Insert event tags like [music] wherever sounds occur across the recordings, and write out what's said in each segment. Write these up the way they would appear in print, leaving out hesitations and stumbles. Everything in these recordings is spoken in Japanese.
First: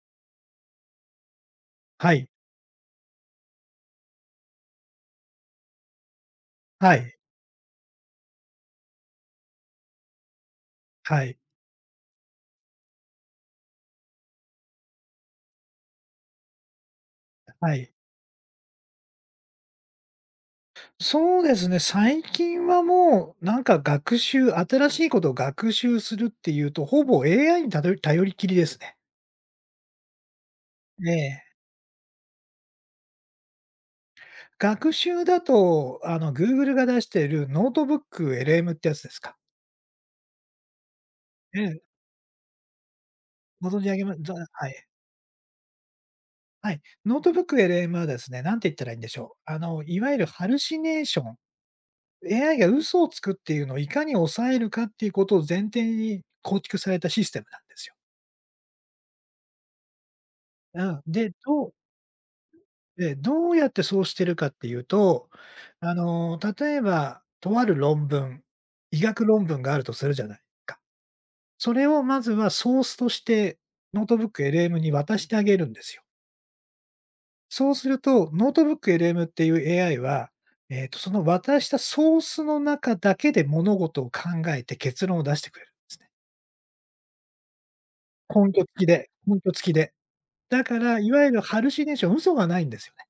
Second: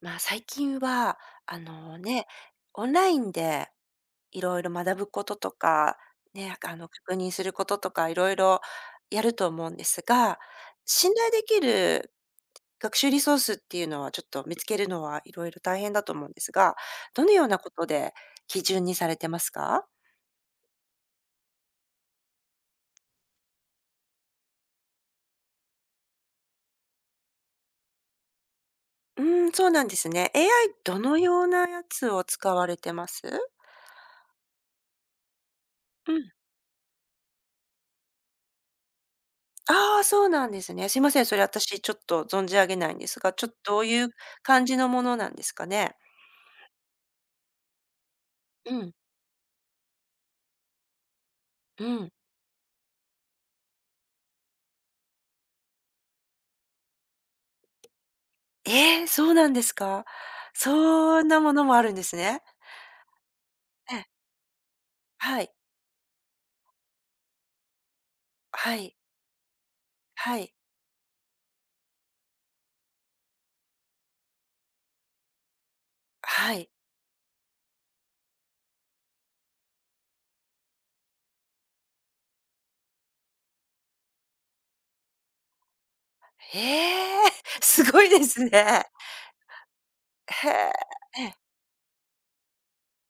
まあ、最近は、あのはね、い、オンラインでいろいろ学ぶこととか、ね、あの、はい、確認することとかいろいろやると思うんですが、信は頼い、できる学習リソースっていうのはちょっと見つけるのはいろいろ大変だと思うんですが、どのようなこはとい。で基準にされてますか？そうですね、最近はもうなんか新しいことを学習するっていうと、ほぼ AI にたどり頼りきりですね。うん、そうなんですね。AI どえのようえ。なやつを使われてます？学習だと、うん。Google が出しているノートブック LM ってやつですか。ああ、そうなんですね。すいません、それええ、私ちょっと存じ上げないんですが、ちょっとごど存う知あいげうまざ感はじい。のものなんですかね？はい。ノートブック LM はですね、なんてう言ったらいん、いんでしょう。いわゆるハルシネーション、うん。AI が嘘をつくっていうのをいかに抑えるかっていうことを前提に構築されたシステムなんですよ。ええ、そうなんですか？うん、そんで、なものどうもあるんですね。ええ、どうやってえそうえ、してるかっていうと、はい、例えば、とある論文、はい、医学論文があるとするじゃなはいい、か。それをまずはソースとして、ノートブック LM に渡してあげるんですよ。はい。そうすると、ノートブック LM っていう AI は、その渡したソースの中だけで物事を考えて結論を出してくれるんですね。ええ、[laughs] すごいですね。根拠付きで。へだえ、から、いわえゆえ。るハルシネーション、嘘がないんですよね。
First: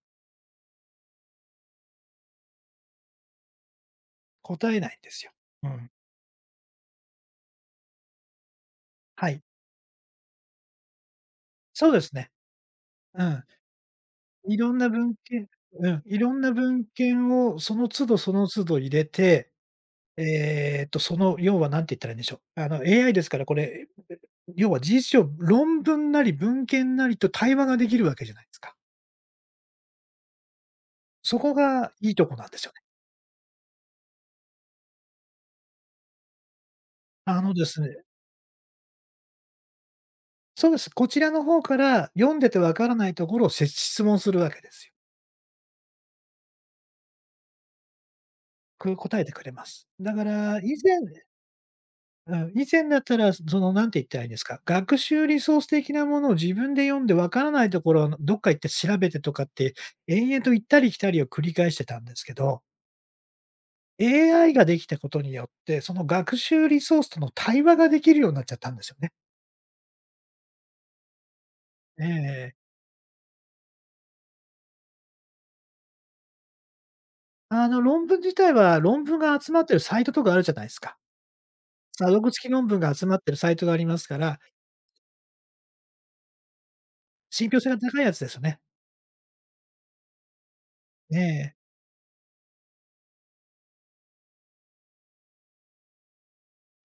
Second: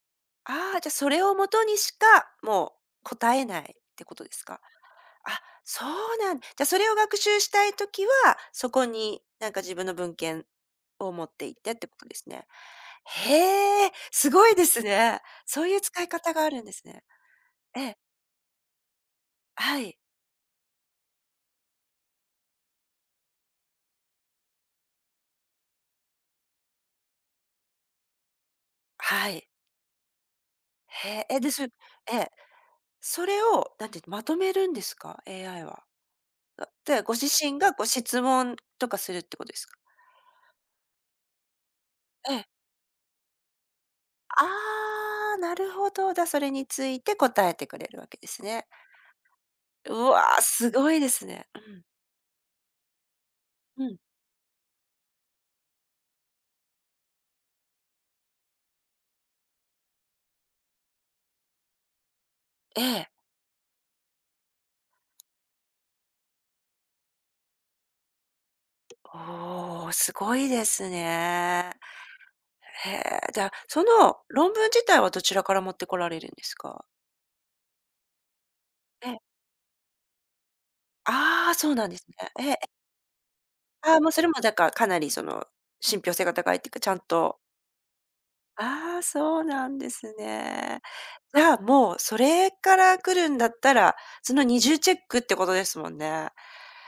ああ、じゃ、それをもとにしか、もう答えないってことですか？答えないんですよ。あ、うそうん。なんじゃ、それを学習したいときは、そこにはい。なんか自分の文献を持って行ってってそうこでとすですね。ね。うん。へえ、すごいいでろんすな文ね。献そういうう使ん、いいろ方んがあなるんで文すね。献をそえのえ、都度その都度入れて、はい、要は何て言ったらいいんでしょう。AI ですからこれ、要は事実上、論文なり文献なりと対話ができるわけじゃないですか。はい。へえ、そえ、でこす。えがいいとえ、こなんですよね。それを、なんてまとめるんですか？AI は。あ、で、ご自あの身でがすごね質問とかするってことですか？そうです。こちらの方からえ読んでてえ。わからないところを質問するわけですよ。ああ、なるほど。だ、それについて答えてくれるわけですね。答えてくれます。うだわかー、ら、す以ご前いですね。うん。うん、以前だったら、うなんてん。言ったらいいんですか、学習リソース的なものを自分で読んでわからないところをどっか行って調べてとかって、延々と行ったり来たりを繰り返してたんですけど、ええ。AI ができたことによって、その学習リソースとの対話ができるようになっちゃったんですよね。おお、すごいですね。ええへえ、じゃあ、その論文自体はどちらから持ってこられるんですか？あの、論文自体は、論え文え。が集まってるサイトとかあるじゃないですか。ああ、そうなんで査すね。読付きええ、論文が集まってるサイトがありあまあ、すもうかそれもら、だからかなりその、信憑性が高いっていうか、ちゃんと。信憑性が高いやつですよね。ああ、そうなんですね。じええゃあ、もうそれから来るんだったら、その二重チェックってことですもんね。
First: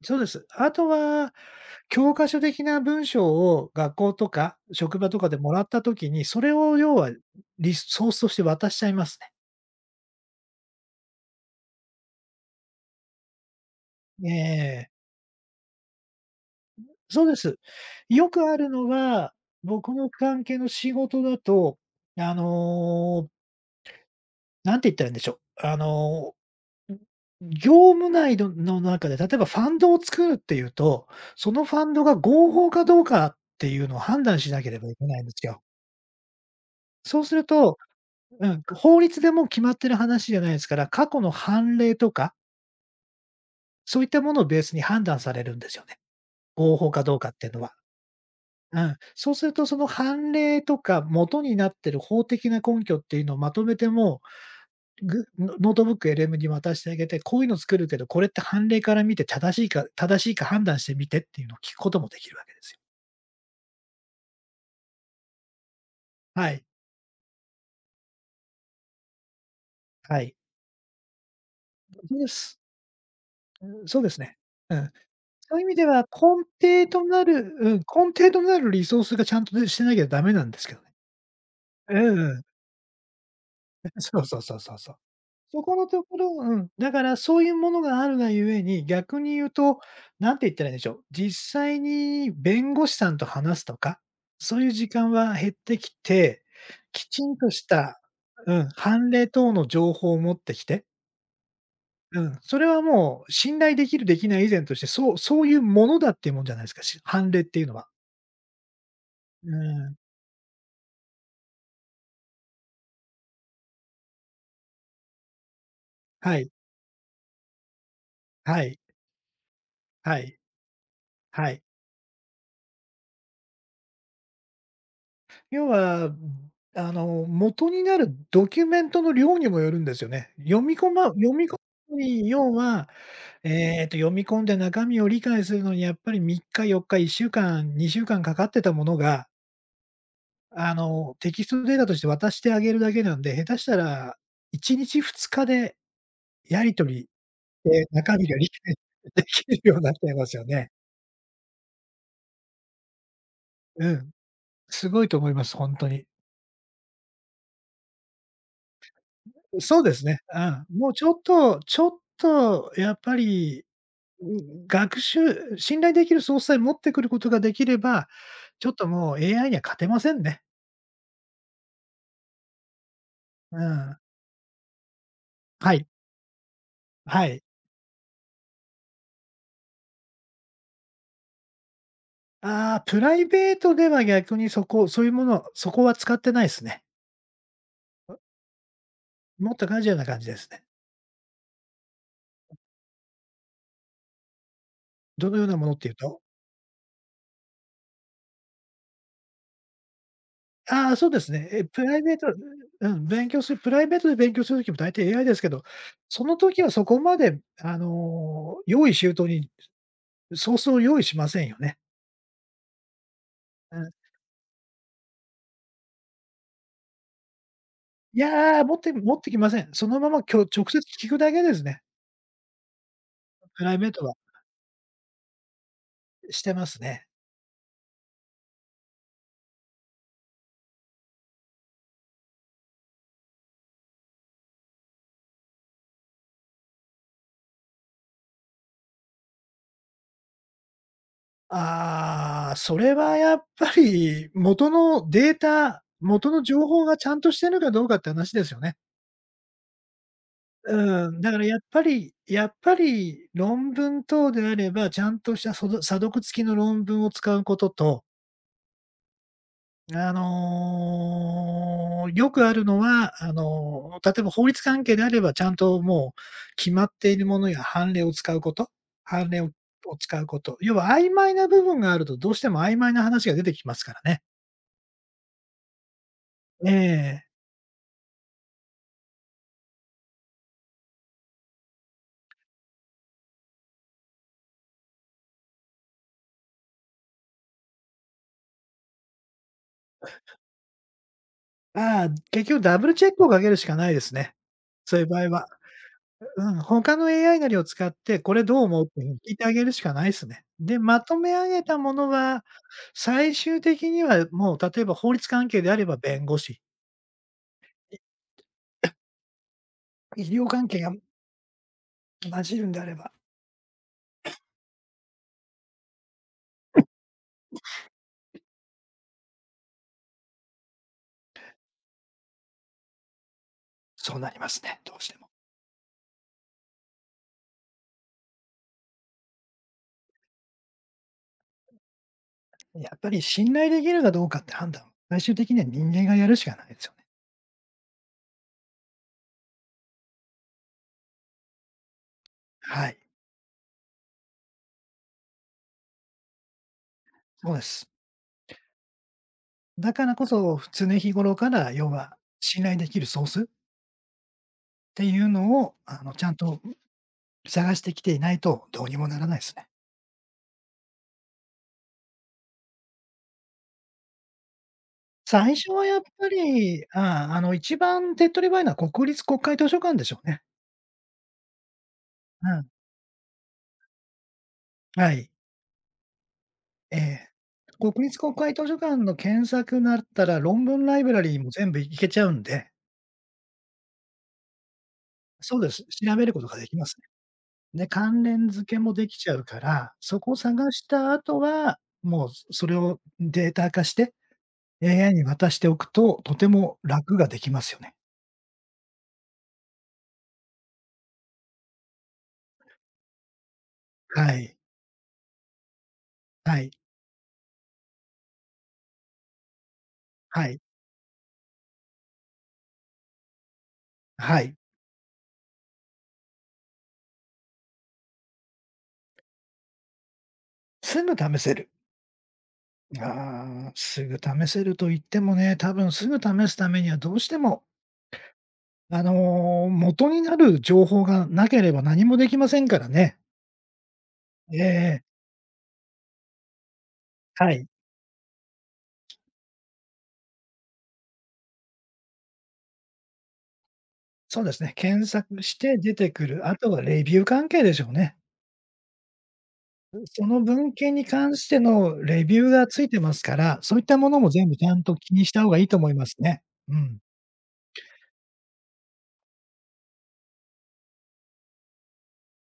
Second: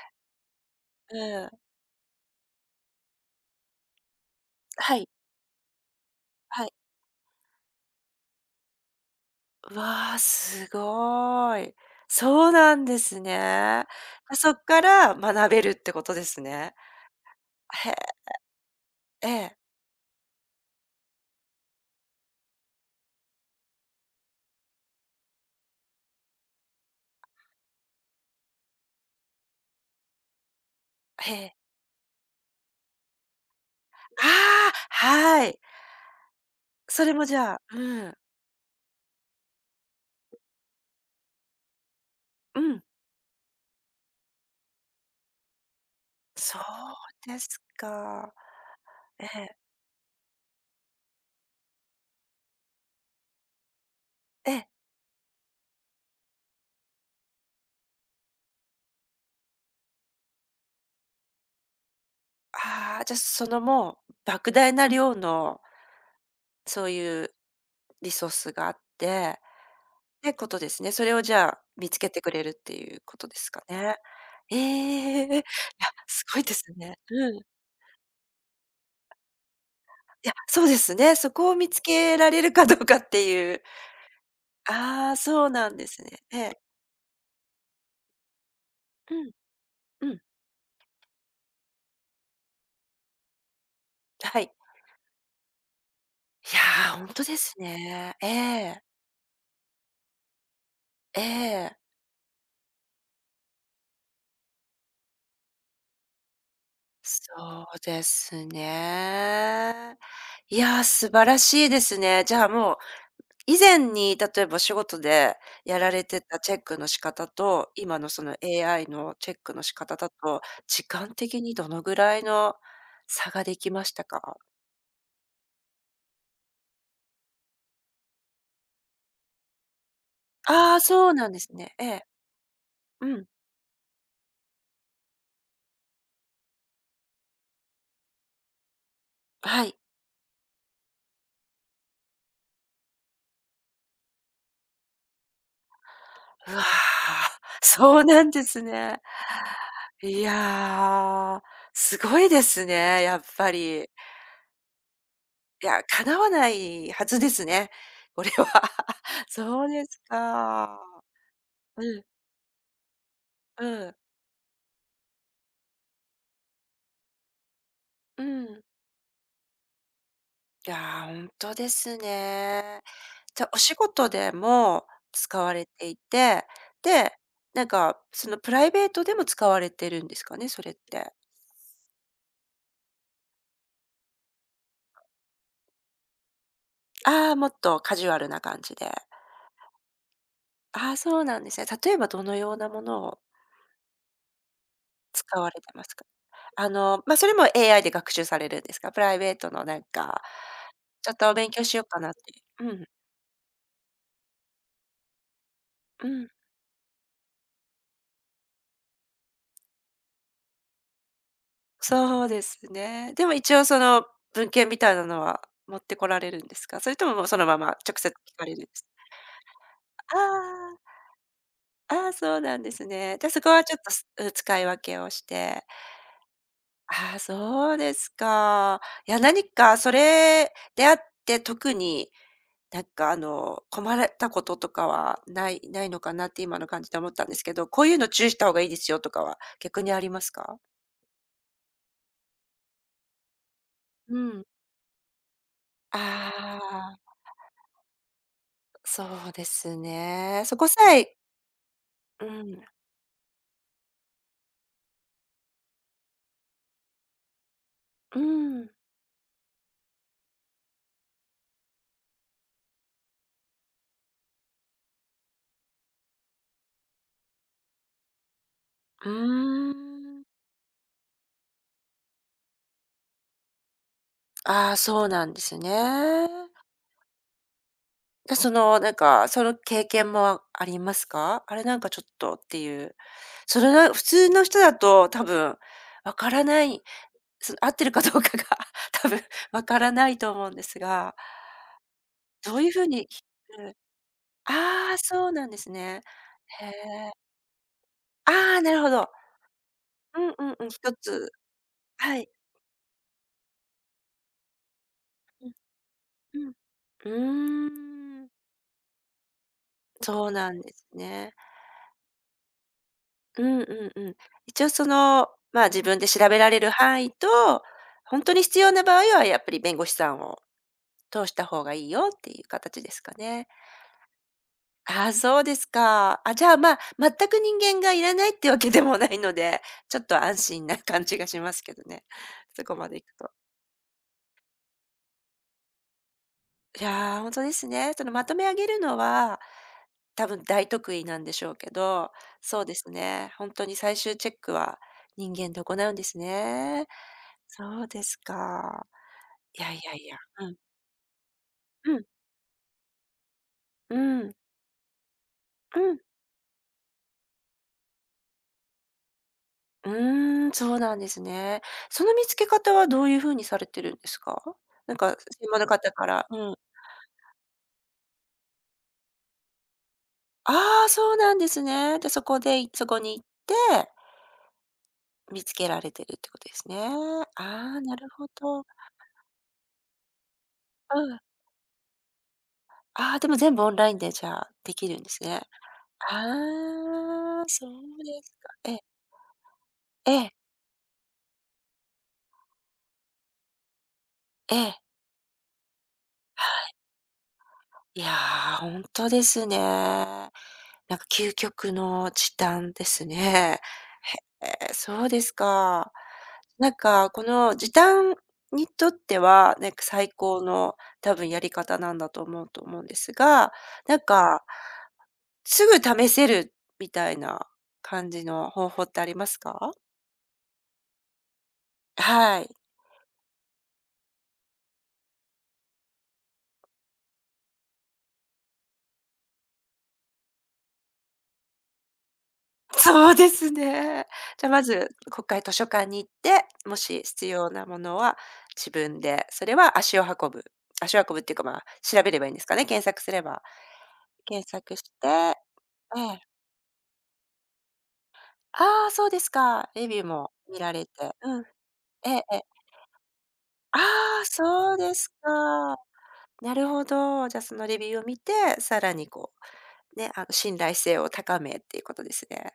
そうです。あとは、うん。教科書的な文章を学校とかは職い。場とかでもらった時に、それはい。を要はリソースとして渡しちゃいますね。わあ、すごい。そうなんですね。えそっかえ。ら学べるってことですね。そうです。へえ、よくあるのえは、え、僕の関係の仕事だと、あの、なんて言ったらいいんでしょう。あの、業務内の中で、例えばファンドを作るっていうと、へそえ。のファンドが合法かどうかっていうのを判断しなけああ、ればいけないんではすい。よ。それそうもすじるゃあとうん、うん、法律でもう決まってる話じゃないですから、過去の判例とか、うん、そういったものをベースに判断されるんですよね。そ合法かどううかっでていうすのは。か。うん。えそうするえ、と、その判例とか元になってる法的な根拠っていうのをまとめてもええ。う、ぐノノートブック、LM に渡してあげて、こういうの作るけど、これって判例から見て正しいか判断してみてっていうのを聞くこともできるわけですよ。ああ、じゃ、そのもう莫大な量のはい、そういうリソースがあってはってい。ことですね。それをじゃあ見つそけうてでくれるす。っていうことですかね。そうですね。えうん。ええ。いや、そういう意味では、すごいですね。うん。根底となるリソースがちゃんとでしてなきゃダいメや、なんでそすうけでどね。すね。そこを見つうけんらうん。れるかどうかっていう。[laughs] そうそうそうそうそう。ああ、そうそなこんでのすとね。ころえうえ。ん、だからそういうものがあるがゆえに、う逆んに言うと、うん。なんて言ったらいいんでしょう、実際に弁護士さんと話すとか、はい。そういう時間は減ってきて、いや、ほきんとちでんとすしたね。えうん、え、判例等の情報を持ってきて、ええ。うん、それはもう信頼できるできない以前として、そういうものだっていうもんじゃないですか、判そ例っていうのうは。ですうん、ね。いや、素晴らしいですね。じゃあ、もう、以前に例えばお仕事でやられてはたい、チェックの仕方と、今のその はい、AI のチェックの仕方だはい、と、時間的はにい。どのぐらいの差ができましたか？要は、元になるドキュメントの量にもよるんですよね。ああ、そうな読んでみす込ね。えむえ。に要は、うん、読み込んで中身を理解するのにやっぱり3日、4日、1週間、2週間かかってたものが、はい。テキストデータとして渡してあげるだけなんで、下手したら1日、2日でうわやり取りあ、でそう中な身んがで理す解ね。できるようになっちゃいいますよね。や、すごいですね、やっぱうり。ん、すごいと思います、い本や、当に。叶わないはずですね、これは。[laughs] そうそうでですすね。うん。か。もうちょっとちうょっんとやっぱり、うん、信頼できるソースさえ持ってくることができれば、うん。ちょっともう AI には勝てませんね。いや、ほんとですね。じゃ、うお仕ん。事でも使われはい。ていて、で、はい。なんか、そのプライベートでも使われてるんですかね、それって。ああ、プライベートでは逆にそこそういうもの、そこは使ってないですね。ああ、もっとカジュアルな感じで。もっとカジュアルな感じですね。ああ、そうなんですね。例えばどのようなものをどの使ようわなれもてのっまていうすか？と？あの、まあ、それも AI で学習されるんですか？プライベートのなんか、ああ、そちうょっでとすおね。勉強え、しプようラかイなっベーて。トうん、うん、勉強するプライベートで勉強する時も大体 AI ですけど、うそん。の時はそこまで用意周到にそう用意しませんよね。そうですね。でも一応そうん。の文献みたいなのは持ってこられるんですか？それとももうそのまま直接聞いかれるんや、ですか？持ってきません。そのまあま直接ー聞くだけですね。あー、そうなんですね。じゃ、そこプはちラょイっベと、ートすはうん使い分けをして。してますね。ああ、そうですか。いや、何かそれであって特になんかあの、困られたこととかはないのかなって今の感じで思ったんですけど、こういうの注意した方がいいですよとかは逆にありますか？ああ、それはやっぱうりん。元のデータ、元の情報があちゃあ、んとしてるかどうかって話ですよね。そうですね。そこさうえん、だからやっぱりうやっん。ぱり論文等であれば、ちゃんとした査読付きの論文を使うこと。うん。あの、よくあるのは、あの、例えば法律関係であれば、ちゃんともう決まっているものや判例を使うこと、う判例をを使ーん。うこと、要は曖昧な部分があると、どうしても曖昧な話が出てきますからね。ああ、そうなんですね。ええ。で、その、なんか、その経験もありますか？あれなんかちょっとっていう。それな普通の人だと多分わからないその [laughs] 合ってるかどうかが [laughs] 多分わからないと思うんですが、ああ、結ど局ういうふダうブルにチェックをかけるしくかないですね。あそあ、ういう場そ合うなは。んですね。うん、へ他の え。AI なりを使って、これどああ、うなる思うほっていうど。ふうに聞いてあげるしかないでうすんね。うんうん、で、一まとめつ上げたものはい。は、最終的にはもう例えば法律う関ん係であれば弁護うん。士、うーん、医そう療なん関で係すがね。混じるんであれば、うんうんうん。一応その、まあ、自分で調べられる範囲と、本当に必要な場合はやっぱり弁護士さんを通した方がいいよっていう形ですかね。そうなりますね、どうあしあ、ても。そうですか。あ、じゃあ、まあ、全く人間がいらないってわけでもないので、ちょっと安心な感じがしますけどね。そこまやでっいぱくりと。信頼できるかどうかって判断、最終的には人間がやるしかないでいすよね。やー、ほんとですね。その、まとめ上げるのは、多分大得意なんでしょうけど、そうではすい、ね、ほんとに最終チェックは人間で行うんですね。そうでそうす。ですか。いやいだやいからや。こうん。そ、常日頃から、要うん。は信頼できるソースっうん。ていうのを、うん。あの、ちゃんと探してきていないとどうにもならないですね。うーん、そうなんですね。その見つけ方はどういう風にされてるんですか？なんか最島の初は方やっからぱうん。り、一番手っ取り早いのは国立国会図書館でしょうね。ああ、そうなんですね。で、そこうでん、そこに行って、はい。見つけられてるってことですね。あええ。あ、国なる立ほ国会図ど。書館の検索だったら、論文ラうイブん。ラリーも全部いけちゃうんで、ああ、でも全部オンラインでじゃあ、できるんですね。そうです、調あべることができますあ、そね。で、うで関す連か。付えけえ、もできちゃうから、えそこえ、を探した後は、もうそれをデータ化して、ええ。AI に渡しておくと、とはてい。も楽ができますよね。いや、ー、本当ですね。なんか究極の時短ですね。はへい。え、そうですか。はい。なんかこの時短にとっては、なんか最高はい。の多分やり方なんだと思うと思うんですが、なんはか、い。すぐ試せるみたいな感じの方法ってありますか？すぐ試せる。はい。ああ、すぐ試せると言ってもね、多分すぐ試すためにはどうしても元になる情報がなければ何もできませんからそうね。ですね。[laughs] じゃ、あまず、ええ国会図書館に行って、もし必は要い。なものは自分で、それは足を運ぶ。足を運ぶっていうか、まあ、調べればいいんですかね、検索すれば。そう検ですね。索し検て、索して出えてえ。くる、あとはレビュー関係でしょうね。ああ、そうですか。レビューそもの見文られ献にて。関うん。してのええレえビえ。ューがついてますから、そうあいったものあ、も全部ちゃそうんとです気にした方がいいとか。思いますね。なるうほん。ど。じゃ、そのレビューを見て、さらにこう、ね、あの、信頼性を高めっていうことですね。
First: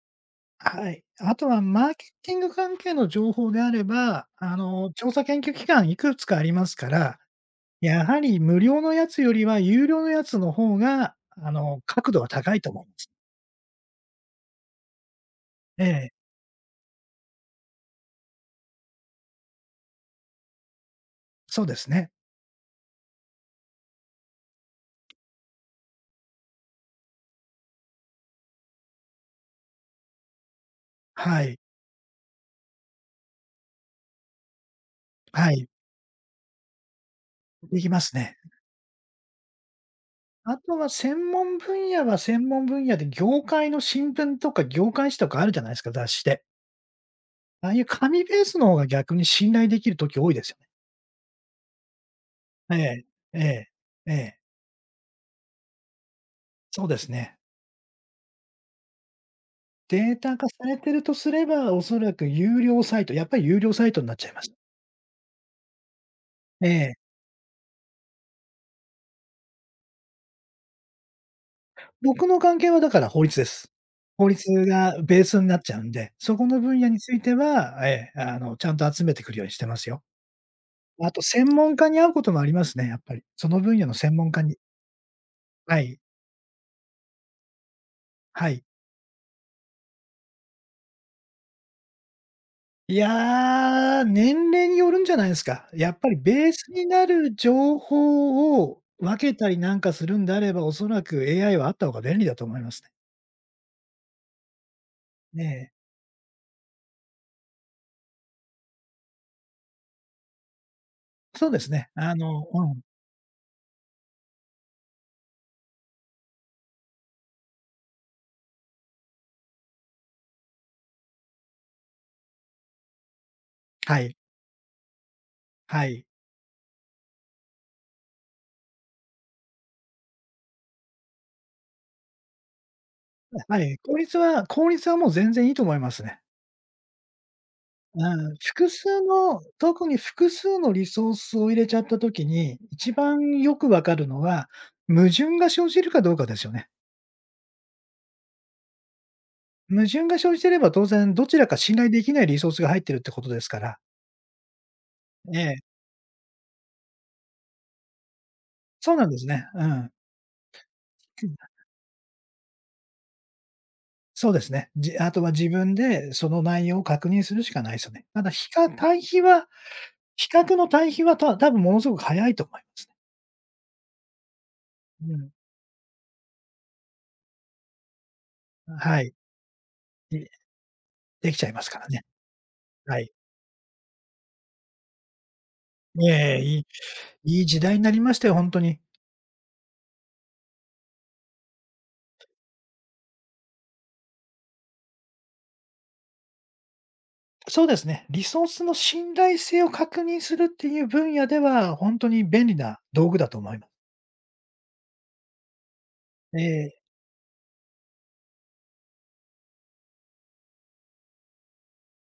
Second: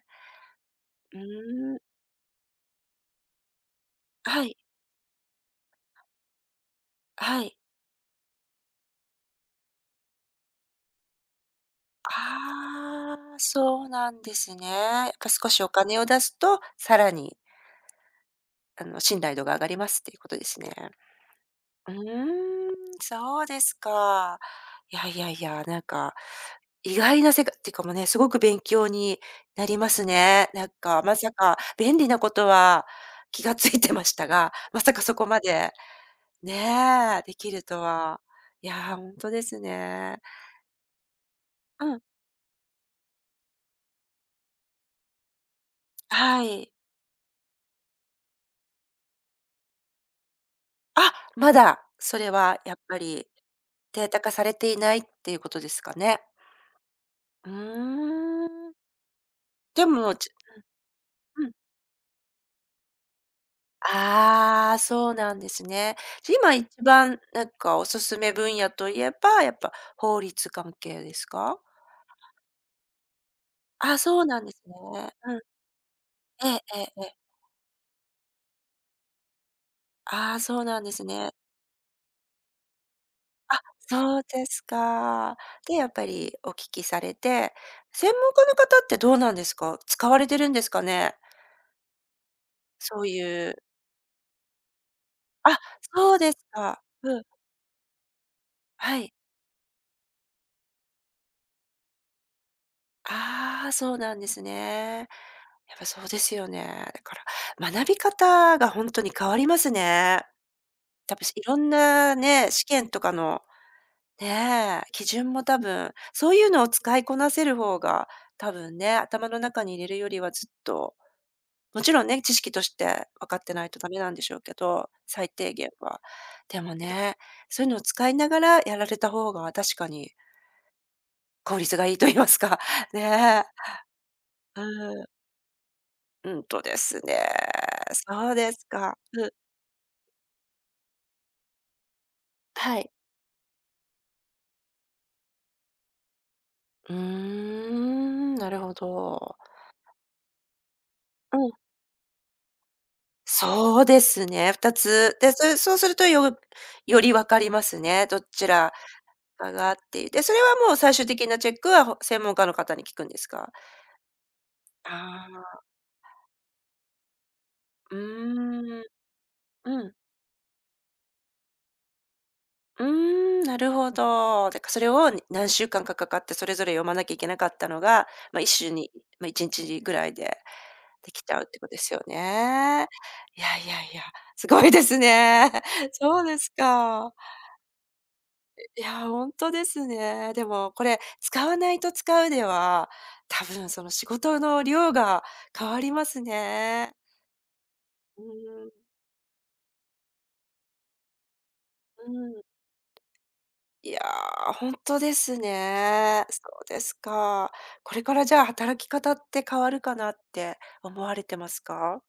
はい。うあとはーマーん。ケティング関係の情報であれば、はい、調査研究機関いくつかありますから、はい。やはり無料のやつよりは有料のやつの方が、角度は高いと思います。ああ、そうなんですね。やっぱ少しおえ金をえ、出すと、さらに、あの、信頼度が上がりますっていうことですね。そうですうね。ーん、そうですか。いやいやいや、なんか、意外な世界っていうかもうね、すごく勉強になりますね。なんか、まさはかい。便利なことは気がついてましたが、まさかそこまはい。で、ねえ、できるでときますは。ね。いや、ほんとですね。あとは専門う分ん、野は専門分野で、業界の新聞とか業界誌とかあるじゃないですか、雑誌で。はい。ああいう紙ベースの方が逆に信頼できる時多いですよね。あ、まだ、それはやえっぱえ、り、ええ、デーえタ化え、されていないっていうことですかね。そうですね。うーん。でデも、ータ化されてるとすうれん。ば、おそらく有料サイト、やっぱり有料サイトになっちゃいます。ああ、そうなんですね。じゃ、今え一え。番なんかおすすめ分野といえば、やっぱ法律関係ですか？僕の関係はだから法律です。あ、そう法なんです律ね。がベーうスん。になっちゃうんで、そこえのえ分え野えにえつえ。いては、ええ、ちゃんと集めてくるようにしてますよ。ああ、そうなんですあとね。専門家に会うこともありますね、やっぱり。そのあ、分野の専そう門家でに。すか。で、はやっい。ぱりお聞きされて、専門家はのい。方ってどうなんですか？使われてるんですかね？いそういうや、年齢によるんじゃないですあ、か。やっぱりそうですベースか。になうん、る情報をはい。分けたりなんかするんであれば、おそらく AI はあった方が便利だと思いますね。ああ、そうなんですね。ねやっぱえ。そうですよね。だから、学び方がほんとに変わりますね。多分、いそうろですんね。あなのね、う試ん。験とかの、ねえ、基準も多分、そういうのを使いこなせる方が、多分ね、頭の中に入れるよりはずっと、もちろんね、知識として分かってないとダはメなんい。でしょうけど、最低限はは。い。でもね、そういうのを使いながらやられた方が確かに効率がいいと言いますか、[laughs] ねはい。効率はえ。効率はうもん。う全然いいと思いますね。うんとですね、うそん、うです複か。数うん、の特に複数のリソースを入れちゃった時に、は一い。番よくわかるのは、矛盾が生じるかどうかですよね。うーん、なるほど。矛盾が生じてれば当然どちうらん、か信頼できないリソースが入ってるってことですから。そうですね、2つ。で、ええ、そうすると、より分かりますね、どちらそうなんですね。かうがっん。ていう。で、それはもう最終的なチェッ [clears throat] クは、専門家の方に聞くんですか？そうですね。あとは自ああ分でその内容を確認するしかないですよー、うね。ただ、ーん、うん。比較の対比は、多分ものすごく早いと思いまうすーね。ん、なるほど。だからそれをうん。何週間かかかってそれぞれ読まなきゃいけなかったのが、まあ、一週に、はい。まあ、1日ぐらいででできちできゃうちっゃいてまこすとでからすよね。ね。はい。いやいやいや、すごいですね。[laughs] いそうでえすいえ、か。いい時代になりましたよ、本当に。いや、本当ですね。でもこれ、使わないと使うでは、多分その仕事の量が変わりますね。そうですね、うリソースん、の信頼性を確認するっていう分野では、本当うにん。便利な道具だと思います。いや、ー本当ですね。えそうえ、ですか。これからじゃあ、働き方って変わるかなって思われてますか？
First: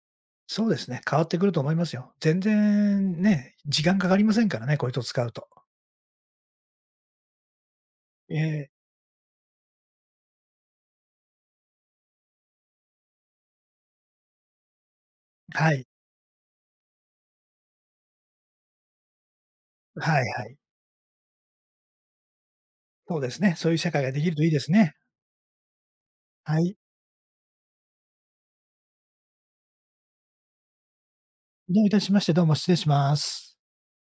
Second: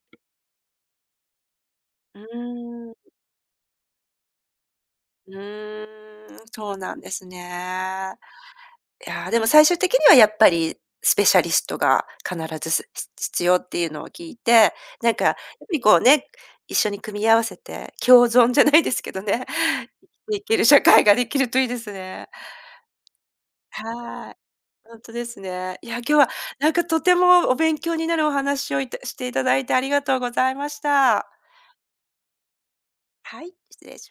そうですね、変わってくると思いますよ。う全ーん、う然ね、時間かかりませんからね、こういう人を使うと。ーん、そうなんですね。ええ、いやー、でも最終的にはやっぱりスペシャリストが必ず必要っていうのを聞いて、なんか、やっぱはりい。こうね、一緒に組み合わせて共存じゃないですけどね、生きはいていはい。ける社会ができるといいですね。そうですね、そういう社会ができはーるい。といいですね。ほんとですね。いや、今日ははなんい。かとてもお勉強になるお話をしていただいてありがとうございました。どういたしまして、どうも失礼しまはい、す。失礼し